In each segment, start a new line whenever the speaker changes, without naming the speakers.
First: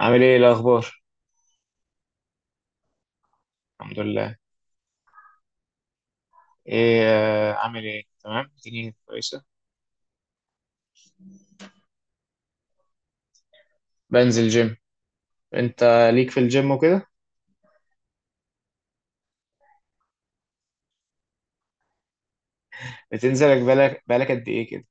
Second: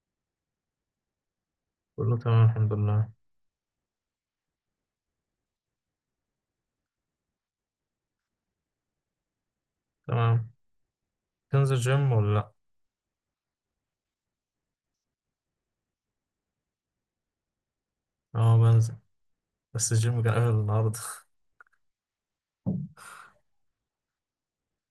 عامل ايه الاخبار؟
كله تمام الحمد لله.
الحمد لله. ايه عامل ايه؟ تمام، الدنيا كويسه.
تمام. تنزل جيم ولا لا؟
بنزل جيم. انت ليك في الجيم وكده؟
اه بنزل، بس الجيم كان قافل النهارده.
بتنزلك بالك قد ايه كده؟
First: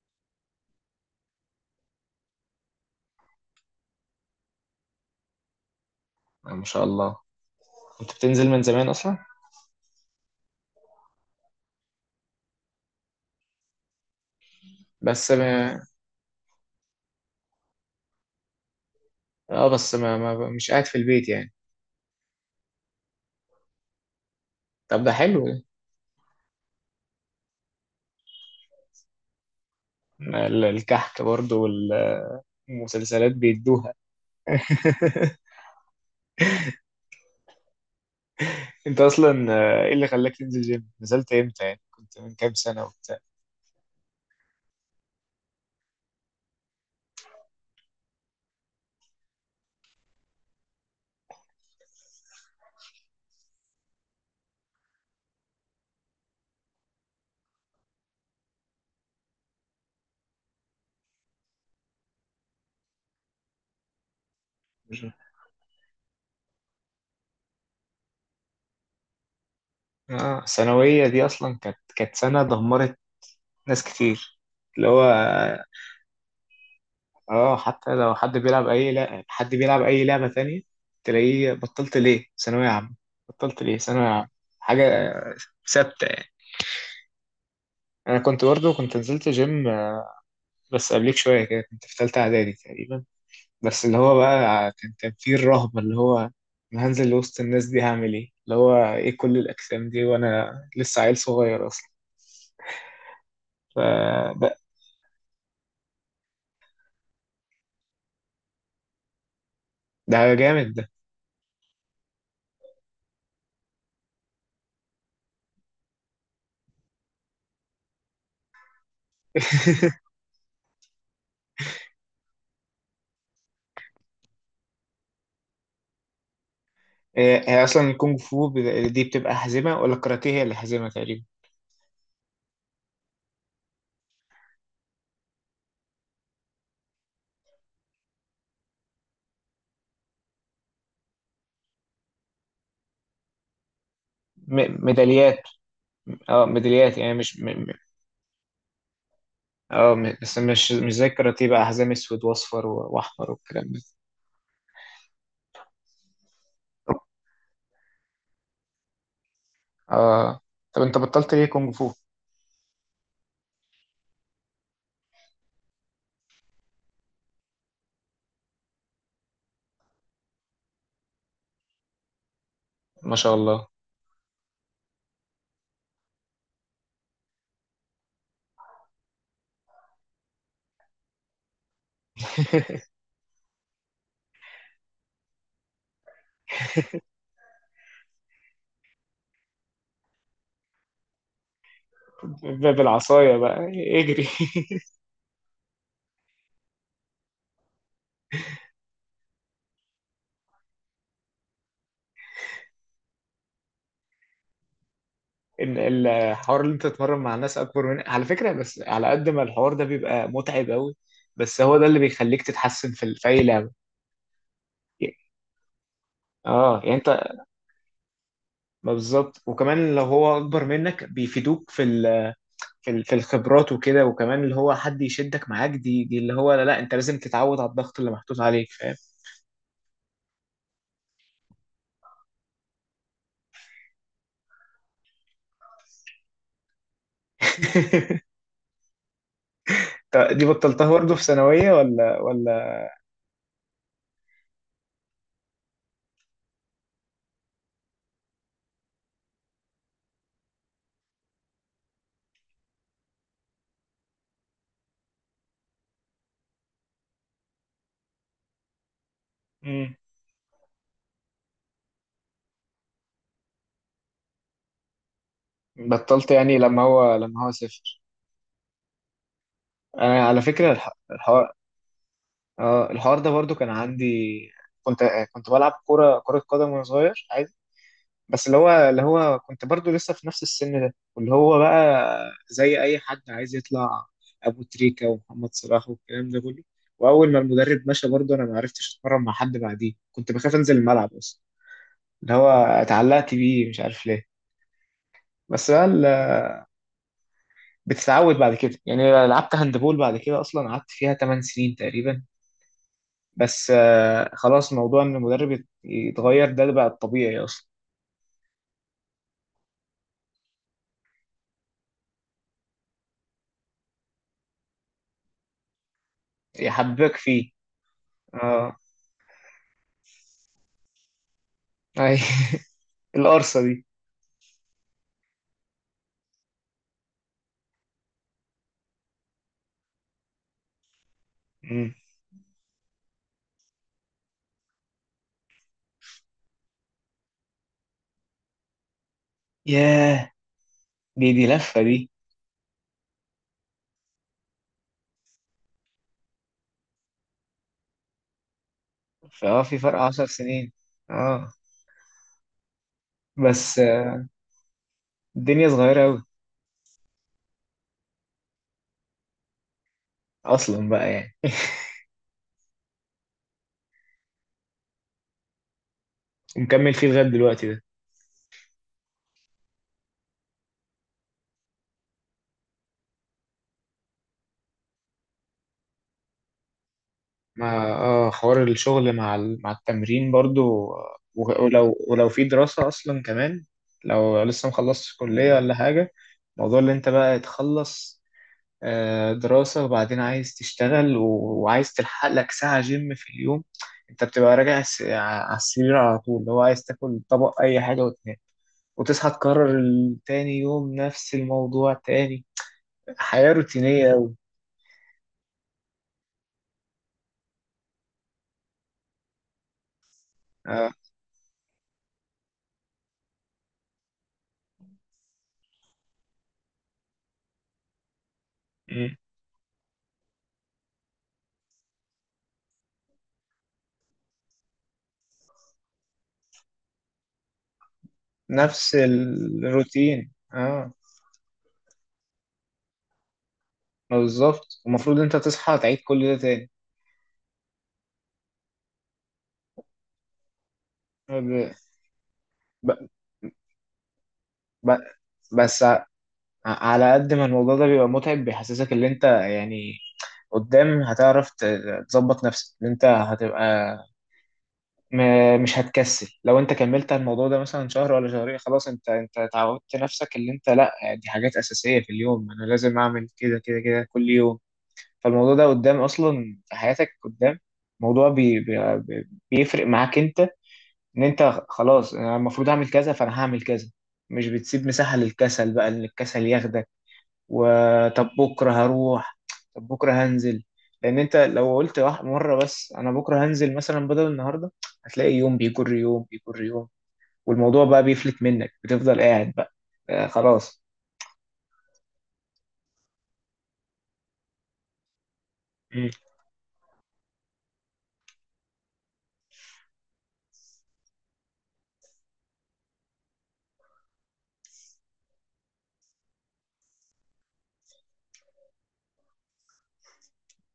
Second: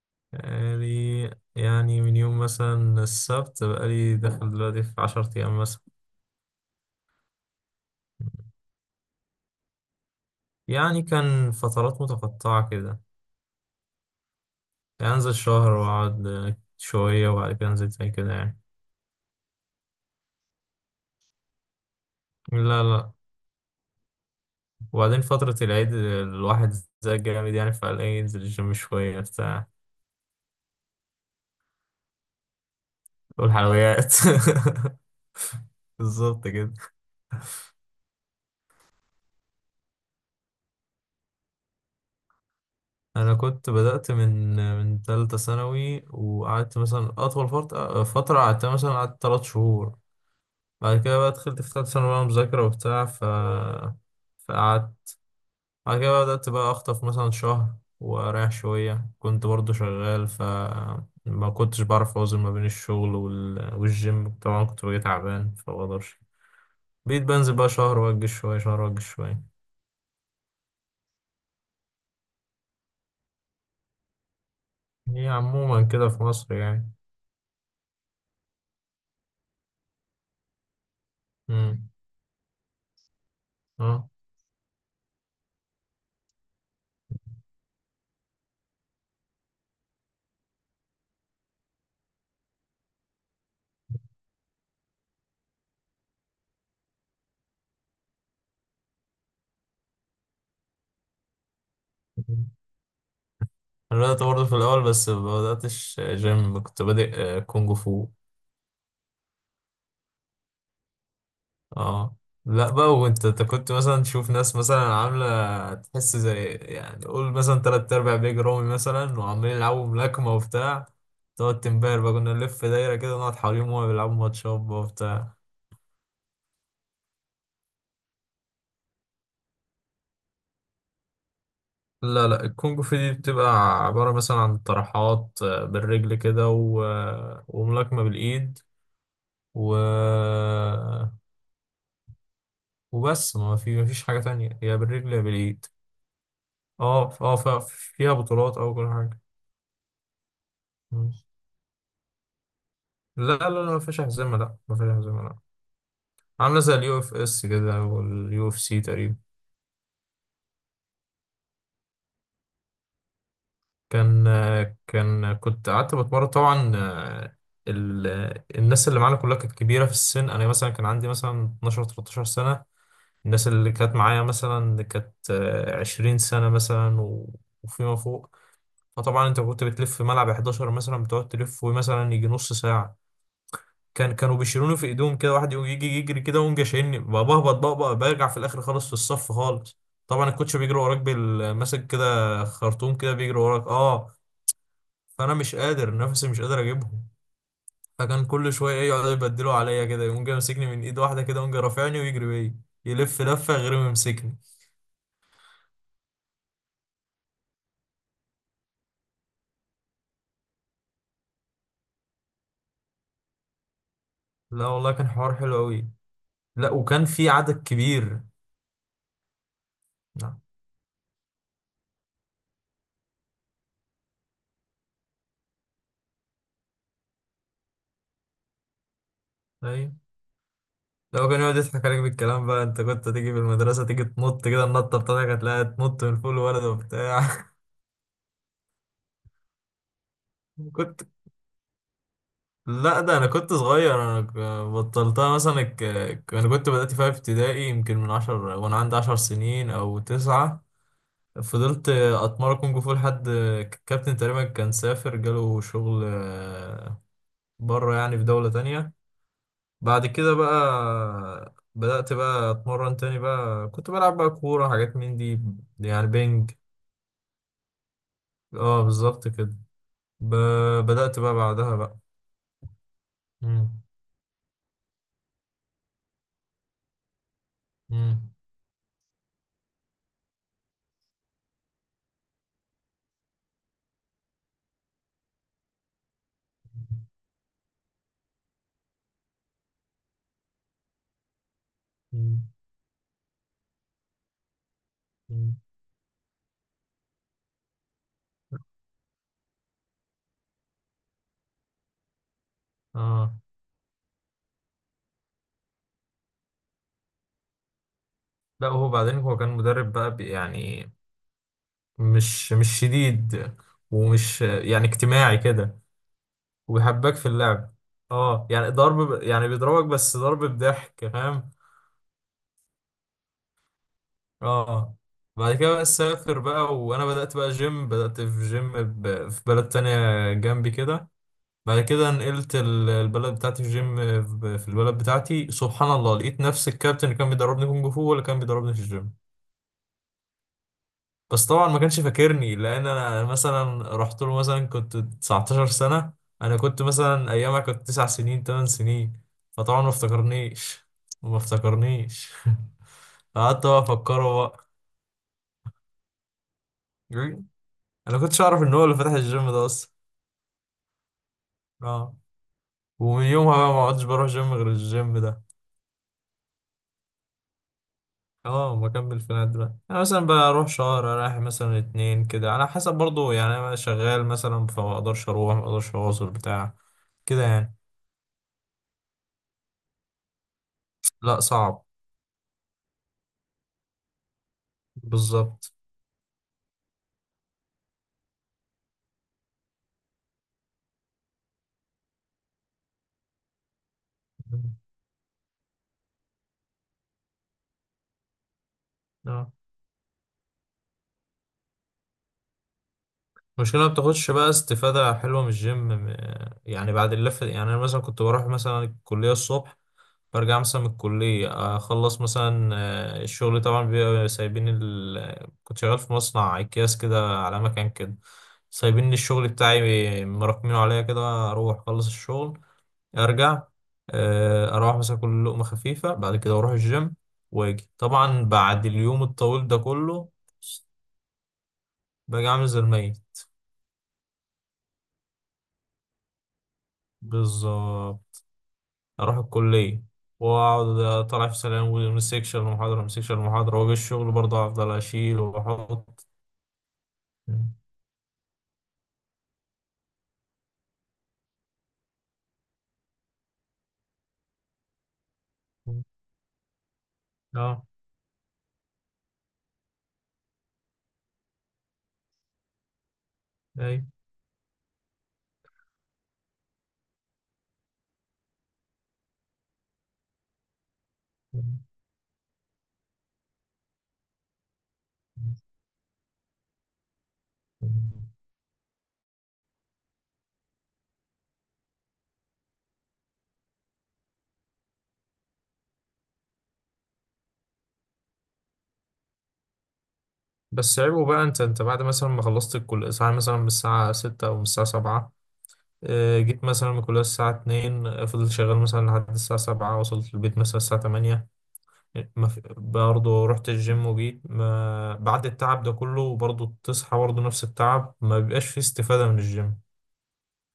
بقالي يعني من يوم مثلا السبت، بقالي داخل دلوقتي في عشرة أيام مثلا.
ما شاء الله، كنت بتنزل من زمان اصلا.
يعني كان فترات متقطعة كده، يعني
بس
أنزل شهر
ما...
وأقعد شوية وبعد كده أنزل تاني كده يعني.
اه بس ما... ما مش قاعد في البيت يعني.
لا لا.
طب ده
وبعدين
حلو
فترة
ده.
العيد الواحد زي جامد يعني، فقال إيه ينزل الجيم شوية بتاع.
الكحك برضه والمسلسلات بيدوها.
والحلويات بالظبط كده.
انت اصلا، ايه اللي خلاك تنزل جيم؟ نزلت امتى يعني؟ كنت من كام سنه وبتاع؟
انا كنت بدأت من من تالتة ثانوي، وقعدت مثلا اطول فترة، قعدت مثلا قعدت تلات شهور. بعد كده بقى دخلت في تالتة ثانوي بقى مذاكرة وبتاع، فقعدت. بعد كده بقى بدأت بقى اخطف مثلا شهر واريح شوية، كنت برضو شغال، ف ما كنتش بعرف اوزن ما بين الشغل والجيم، طبعا كنت باجي تعبان فمبقدرش. بقيت بنزل بقى شهر واجي شوية، شهر واجي شوية.
الثانويه دي اصلا كانت سنه دمرت ناس كتير، اللي هو،
هي عموما كده في مصر يعني.
اه، حتى لو حد بيلعب اي، لا، حد بيلعب اي لعبة تانية، تلاقيه
امم
بطلت ليه ثانوية
اه.
عامة، حاجة ثابتة يعني. انا كنت برضه نزلت جيم، بس قبليك شوية كده، كنت في تالتة اعدادي تقريبا. بس اللي هو بقى، كان فيه الرهبة، اللي هو انا هنزل وسط الناس دي هعمل ايه؟ اللي هو ايه كل الاجسام دي وانا لسه عيل صغير اصلا؟
بدأت برضه
فده.
في الأول، بس ما بدأتش جيم، كنت بادئ كونج فو.
ده جامد ده.
اه. لا بقى، وانت كنت مثلا تشوف ناس مثلا عاملة، تحس زي يعني قول مثلا تلات أرباع بيج رومي مثلا، وعمالين يلعبوا ملاكمة وبتاع. تقعد تنبهر بقى، كنا نلف دايرة كده نقعد حواليهم وهما بيلعبوا ماتشات بقى وبتاع.
هي اصلا الكونغ فو دي بتبقى حزمه ولا الكاراتيه هي اللي حزمه تقريبا؟
لا لا، الكونج فو دي بتبقى عبارة مثلا عن طرحات بالرجل كده و... آه، وملاكمة بالإيد و آه، وبس، ما في مفيش حاجة تانية، يا
م-
بالرجل يا
ميداليات
بالإيد.
اه، ميداليات يعني، مش
فيها بطولات او كل حاجه.
بس مش زي
مم.
الكاراتيه بقى، حزام اسود واصفر واحمر
لا لا
والكلام
لا، ما
ده؟
فيش هزيمه، لا ما فيش هزيمه لا. عامله زي اليو اف اس كده، واليو اف سي تقريبا.
اه. طب انت بطلت ليه كونغ فو؟
كان كان كنت قعدت بتمرن طبعا، ال... الناس اللي معانا كلها كانت كبيره في السن، انا مثلا كان عندي مثلا 12 13 سنه.
ما شاء
الناس
الله.
اللي كانت معايا مثلا كانت 20 سنه مثلا وفيما فوق. فطبعا انت كنت بتلف في ملعب 11 مثلا، بتقعد تلف مثلا يجي نص ساعه. كانوا بيشيلوني في ايديهم كده، واحد يقوم يجي يجري كده ويقوم جاي شايلني بقى، بهبط بقى، بقى برجع في الاخر خالص، في الصف خالص. طبعا الكوتش بيجري وراك ماسك كده
ب-
خرطوم كده،
بالعصايه
بيجري
بقى،
وراك اه.
اجري.
فانا مش قادر، نفسي مش قادر اجيبهم. فكان كل شويه ايه يقعدوا يبدلوا عليا كده، يقوم جاي ماسكني من ايد واحده كده، يقوم جاي رافعني ويجري بيا، يلف لفه غير ما يمسكني.
إن الحوار اللي انت تتمرن مع ناس اكبر منك على فكره، بس على قد ما الحوار ده بيبقى متعب قوي، بس هو ده اللي بيخليك تتحسن في في اي لعبه.
لا والله، كان حوار حلو قوي. لا،
اه يعني.
وكان في عدد كبير.
ما بالظبط، وكمان لو هو
نعم.
اكبر منك بيفيدوك في في الخبرات وكده، وكمان اللي هو حد يشدك معاك، دي اللي هو، لا، لا انت لازم تتعود على الضغط اللي محطوط عليك، فاهم؟
ايوه. لو كان يقعد يضحك عليك بالكلام بقى، انت كنت تيجي في المدرسة تيجي تنط كده، النطة بتاعتك هتلاقيها تنط من فوق الولد وبتاع.
طب دي بطلتها
كنت
برضه في ثانوية ولا؟
لا ده انا كنت صغير، انا ك- بطلتها مثلا ك... ك- انا كنت بدأت فيها في ابتدائي، يمكن من عشر وانا عندي عشر سنين او تسعة. فضلت اتمرن كونج فو لحد الكابتن تقريبا كان سافر، جاله شغل بره يعني في دولة تانية.
مم.
بعد كده بقى بدأت بقى اتمرن تاني بقى، كنت بلعب بقى كورة، حاجات من دي يعني
بطلت
بينج.
يعني لما هو سافر؟
اه بالظبط كده.
انا
ب...
على فكرة
بدأت بقى
الحوار،
بعدها بقى.
اه الحوار ده برضه كان
مم.
عندي. كنت كنت بلعب كرة قدم وانا صغير،
مم.
بس اللي هو كنت برضو لسه في نفس السن ده، واللي هو بقى زي اي حد عايز يطلع ابو تريكة ومحمد صلاح والكلام ده كله. واول ما المدرب مشى، برضو انا ما عرفتش اتمرن مع حد بعديه، كنت بخاف انزل الملعب اصلا، اللي
مم.
هو اتعلقت بيه مش عارف ليه.
مم.
بس بقى بتتعود بعد كده يعني. لعبت هاندبول بعد كده اصلا، قعدت فيها 8 سنين تقريبا.
اه.
بس خلاص موضوع ان المدرب يتغير ده بقى الطبيعي اصلا.
لا هو بعدين هو كان مدرب بقى يعني مش شديد، ومش يعني اجتماعي كده، وبيحبك
يحببك
في
فيه.
اللعب. اه يعني
اه.
ضرب يعني بيضربك، بس ضرب بضحك، فاهم.
اي. القرصة
اه. بعد كده بقى سافر بقى، وانا بدأت بقى جيم، بدأت في جيم في بلد تانية جنبي كده.
دي.
بعد كده نقلت البلد بتاعتي في جيم، في البلد بتاعتي سبحان الله لقيت نفس الكابتن اللي كان بيدربني كونج فو هو اللي كان بيدربني في الجيم.
ياه، دي
بس طبعا ما
لفة
كانش
دي.
فاكرني، لان انا مثلا رحت له مثلا كنت 19 سنة، انا كنت مثلا ايامها كنت 9 سنين 8 سنين،
فاه، في
فطبعا ما
فرق 10 سنين.
افتكرنيش، ما
اه.
افتكرنيش. قعدت
بس
بقى افكره بقى.
الدنيا صغيرة أوي.
انا كنتش اعرف ان هو اللي فتح الجيم ده اصلا.
أصلا بقى يعني.
اه. ومن يومها بقى ما عدتش بروح جيم غير الجيم ده.
ومكمل فيه لغاية دلوقتي ده؟
اه بكمل في النادي بقى، انا مثلا بروح شهر رايح مثلا اتنين كده، على حسب برضو يعني، انا شغال مثلا فما اقدرش اروح، ما اقدرش اواصل بتاع كده يعني.
مع، حوار الشغل مع مع التمرين برضو،
لا صعب.
ولو في دراسة أصلا كمان، لو لسه مخلصتش كلية
بالظبط.
ولا حاجة. موضوع اللي أنت بقى تخلص دراسة وبعدين عايز تشتغل وعايز تلحق لك ساعة جيم في اليوم، أنت بتبقى راجع على السرير على طول، اللي هو عايز تاكل طبق أي حاجة وتنام، وتصحى
اه.
تكرر تاني يوم نفس الموضوع تاني. حياة
المشكلة ما
روتينية
بتاخدش
أوي.
بقى استفادة حلوة من الجيم، يعني بعد اللفة يعني أنا مثلا كنت بروح مثلا الكلية الصبح، برجع مثلا من
آه.
الكلية أخلص مثلا الشغل طبعا بيبقى سايبين كنت شغال في مصنع أكياس كده على مكان كده، سايبين لي
مم.
الشغل بتاعي مراكمينه عليا كده، أروح أخلص الشغل، أرجع أروح مثلا كل لقمة خفيفة، بعد كده أروح الجيم، وأجي طبعا بعد
نفس
اليوم الطويل ده كله
الروتين. اه،
باجي عامل زي الميت.
بالظبط، المفروض انت تصحى تعيد كل ده تاني.
بالظبط. اروح الكليه واقعد طالع في
ب...
سلام، ومن سيكشن
ب...
لمحاضره، من سيكشن لمحاضره، واجي الشغل برضه افضل
ب...
اشيل
بس ع-
واحط.
على قد ما الموضوع ده بيبقى متعب، بيحسسك ان انت يعني قدام هتعرف تظبط نفسك، ان انت هتبقى مش هتكسل. لو انت كملت على الموضوع ده
اه.
مثلا شهر ولا شهرين خلاص، انت تعودت نفسك، اللي انت، لا، دي حاجات اساسيه في اليوم انا لازم اعمل كده كده
اي.
كده كل يوم. فالموضوع ده قدام اصلا في حياتك، قدام موضوع بيفرق معاك انت، ان انت خلاص انا المفروض اعمل كذا فانا هعمل كذا. مش بتسيب مساحه للكسل بقى ان الكسل ياخدك، وطب بكره هروح، طب بكره هنزل. لان انت لو قلت واحد مره بس انا بكره هنزل مثلا بدل النهارده، هتلاقي يوم بيجر يوم بيجر يوم، والموضوع بقى بيفلت منك، بتفضل قاعد بقى. آه، خلاص.
بس عيبه بقى، انت بعد مثلا ما خلصت الكليه ساعه مثلا، من الساعه 6 او من الساعه 7،
مم.
جيت مثلا من الكليه الساعه 2، فضلت شغال مثلا لحد الساعه 7، وصلت البيت مثلا الساعه 8، ما في برضه رحت الجيم وجيت، ما بعد التعب ده كله برضه تصحى برضه نفس التعب، ما بيبقاش فيه استفادة من الجيم،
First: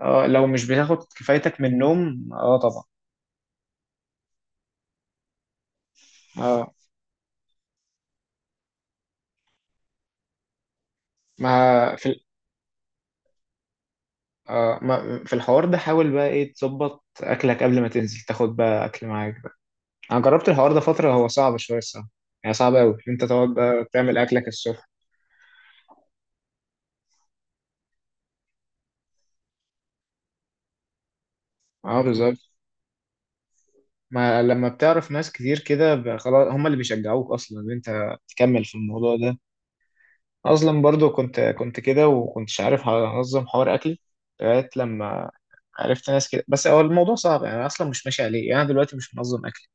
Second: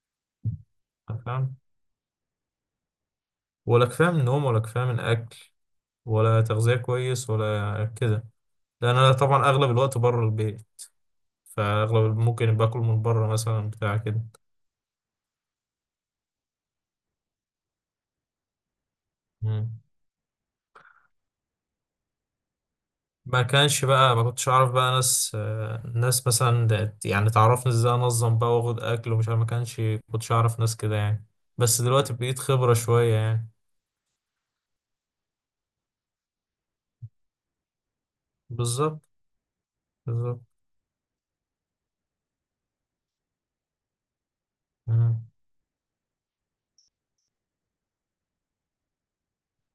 اه، لو مش بتاخد
فاهم.
كفايتك من النوم، اه، طبعا.
ولا كفاية من نوم، ولا كفاية من أكل، ولا
اه.
تغذية كويس ولا كده. لأن أنا طبعا أغلب الوقت بره البيت،
ما في
فأغلب
ال-
ممكن باكل من بره مثلا بتاع كده.
ما في الحوار ده، حاول بقى ايه تظبط اكلك قبل ما تنزل، تاخد بقى اكل معاك بقى.
مم.
انا جربت الحوار ده فتره، هو صعب شويه الصراحه، يعني صعب قوي انت
ما
تقعد
كانش
بقى
بقى،
تعمل
ما
اكلك
كنتش أعرف
الصبح.
بقى ناس ناس مثلا يعني تعرفني إزاي أنظم بقى وآخد أكل ومش عارف، ما كانش كنتش أعرف ناس كده يعني. بس
اه،
دلوقتي بقيت
بالظبط.
خبرة شوية يعني.
ما لما بتعرف ناس كتير كده، خلاص هم اللي بيشجعوك اصلا ان انت تكمل في
بالظبط.
الموضوع ده.
بالظبط.
اصلا برضو كنت كده وكنتش عارف انظم حوار اكلي لغايه
مم.
لما عرفت ناس كده، بس هو الموضوع صعب يعني، انا اصلا مش ماشي عليه يعني، انا دلوقتي مش منظم اكلي.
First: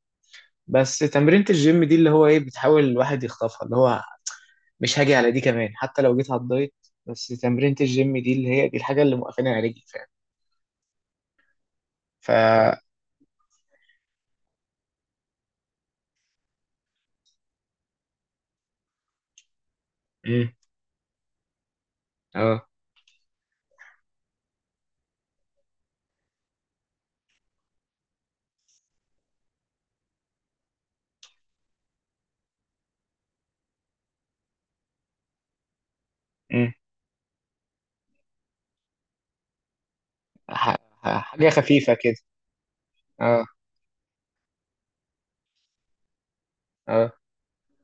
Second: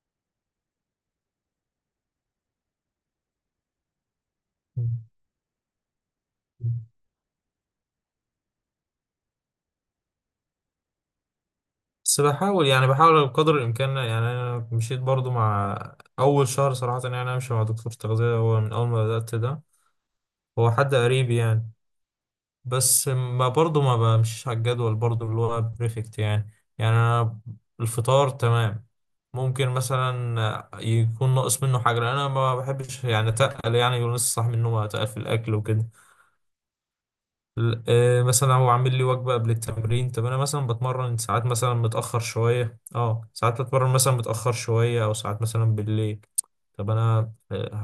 بس تمرينة الجيم دي اللي هو ايه بتحاول الواحد يخطفها، اللي هو مش هاجي على دي كمان حتى لو جيت على
مم.
الدايت. بس تمرينة الجيم دي اللي هي دي الحاجه اللي موقفاني على رجلي، فاهم؟
بس
ف
بحاول يعني، بحاول بقدر الإمكان يعني. أنا مشيت برضو مع أول شهر صراحة، يعني أنا ماشي مع دكتور تغذية هو من أول ما بدأت ده،
امم.
هو حد قريب يعني.
اه.
بس ما برضو ما بمشيش على الجدول برضو اللي هو بريفكت يعني. يعني أنا الفطار تمام، ممكن مثلا يكون ناقص منه حاجة لأن أنا ما بحبش يعني أتقل، يعني يقول نص صح منه ما أتقل في الأكل وكده.
امم.
مثلا هو عامل لي وجبة قبل التمرين، طب انا مثلا
ح-
بتمرن
ح-
ساعات
حاجه
مثلا
خفيفه كده.
متأخر شوية، اه
اه.
ساعات بتمرن مثلا متأخر شوية او ساعات مثلا بالليل. طب
اه.
انا آه،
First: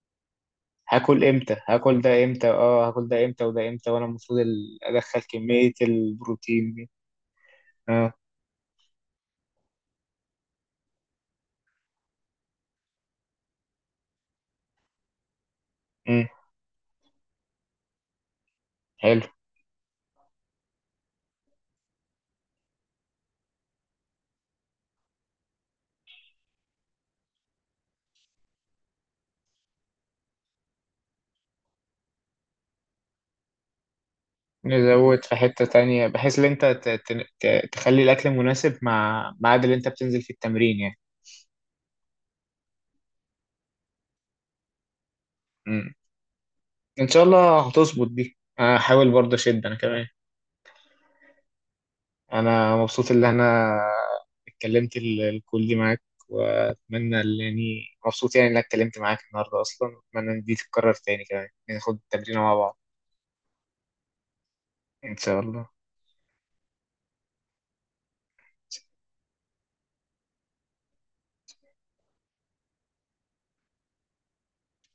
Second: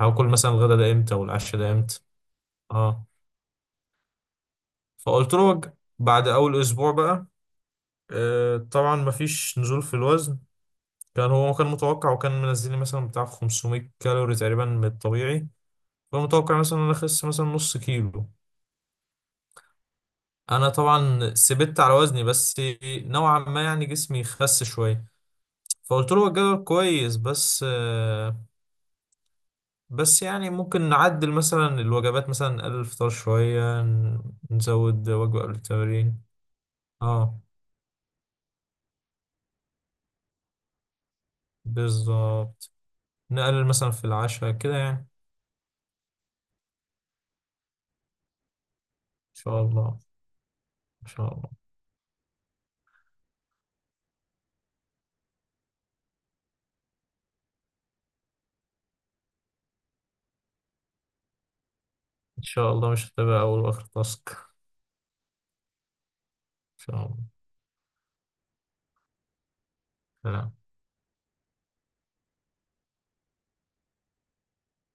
ه- هاكل مثلا الغدا ده امتى
هاكل امتى؟
والعشاء ده
هاكل
امتى؟
ده امتى؟ اه،
اه.
هاكل ده امتى وده امتى وانا المفروض ادخل
فقلت له
كمية
وجبة بعد اول
البروتين دي؟
اسبوع بقى،
اه.
طبعا مفيش نزول في الوزن. هو كان متوقع، وكان منزل لي مثلا بتاع 500 كالوري تقريبا من الطبيعي،
امم.
فمتوقع مثلا ان انا اخس مثلا نص كيلو.
حلو.
انا طبعا سبت على وزني بس، نوعا ما يعني جسمي خس شويه. فقلت له هو الجدول كويس بس بس يعني ممكن نعدل مثلا الوجبات، مثلا نقلل الفطار شويه، نزود
نزود في
وجبه قبل
حتة تانية
التمرين.
بحيث ان انت ت- ت-
اه
ت- تخلي الاكل مناسب مع ميعاد اللي انت بتنزل في التمرين يعني.
بالظبط. نقلل مثلا في العشاء كده يعني. ان
امم. ان شاء الله هتظبط دي، انا هحاول برضه
شاء
اشد انا
الله.
كمان.
ان شاء الله.
انا مبسوط ان انا اتكلمت الكل دي معاك، واتمنى يعني، مبسوط يعني انك اتكلمت معاك النهارده اصلا، واتمنى ان دي تتكرر تاني كمان ناخد التمرين
ان
مع
شاء
بعض.
الله مش هتبقى اول واخر تاسك ان
ان شاء الله.
شاء الله. سلام.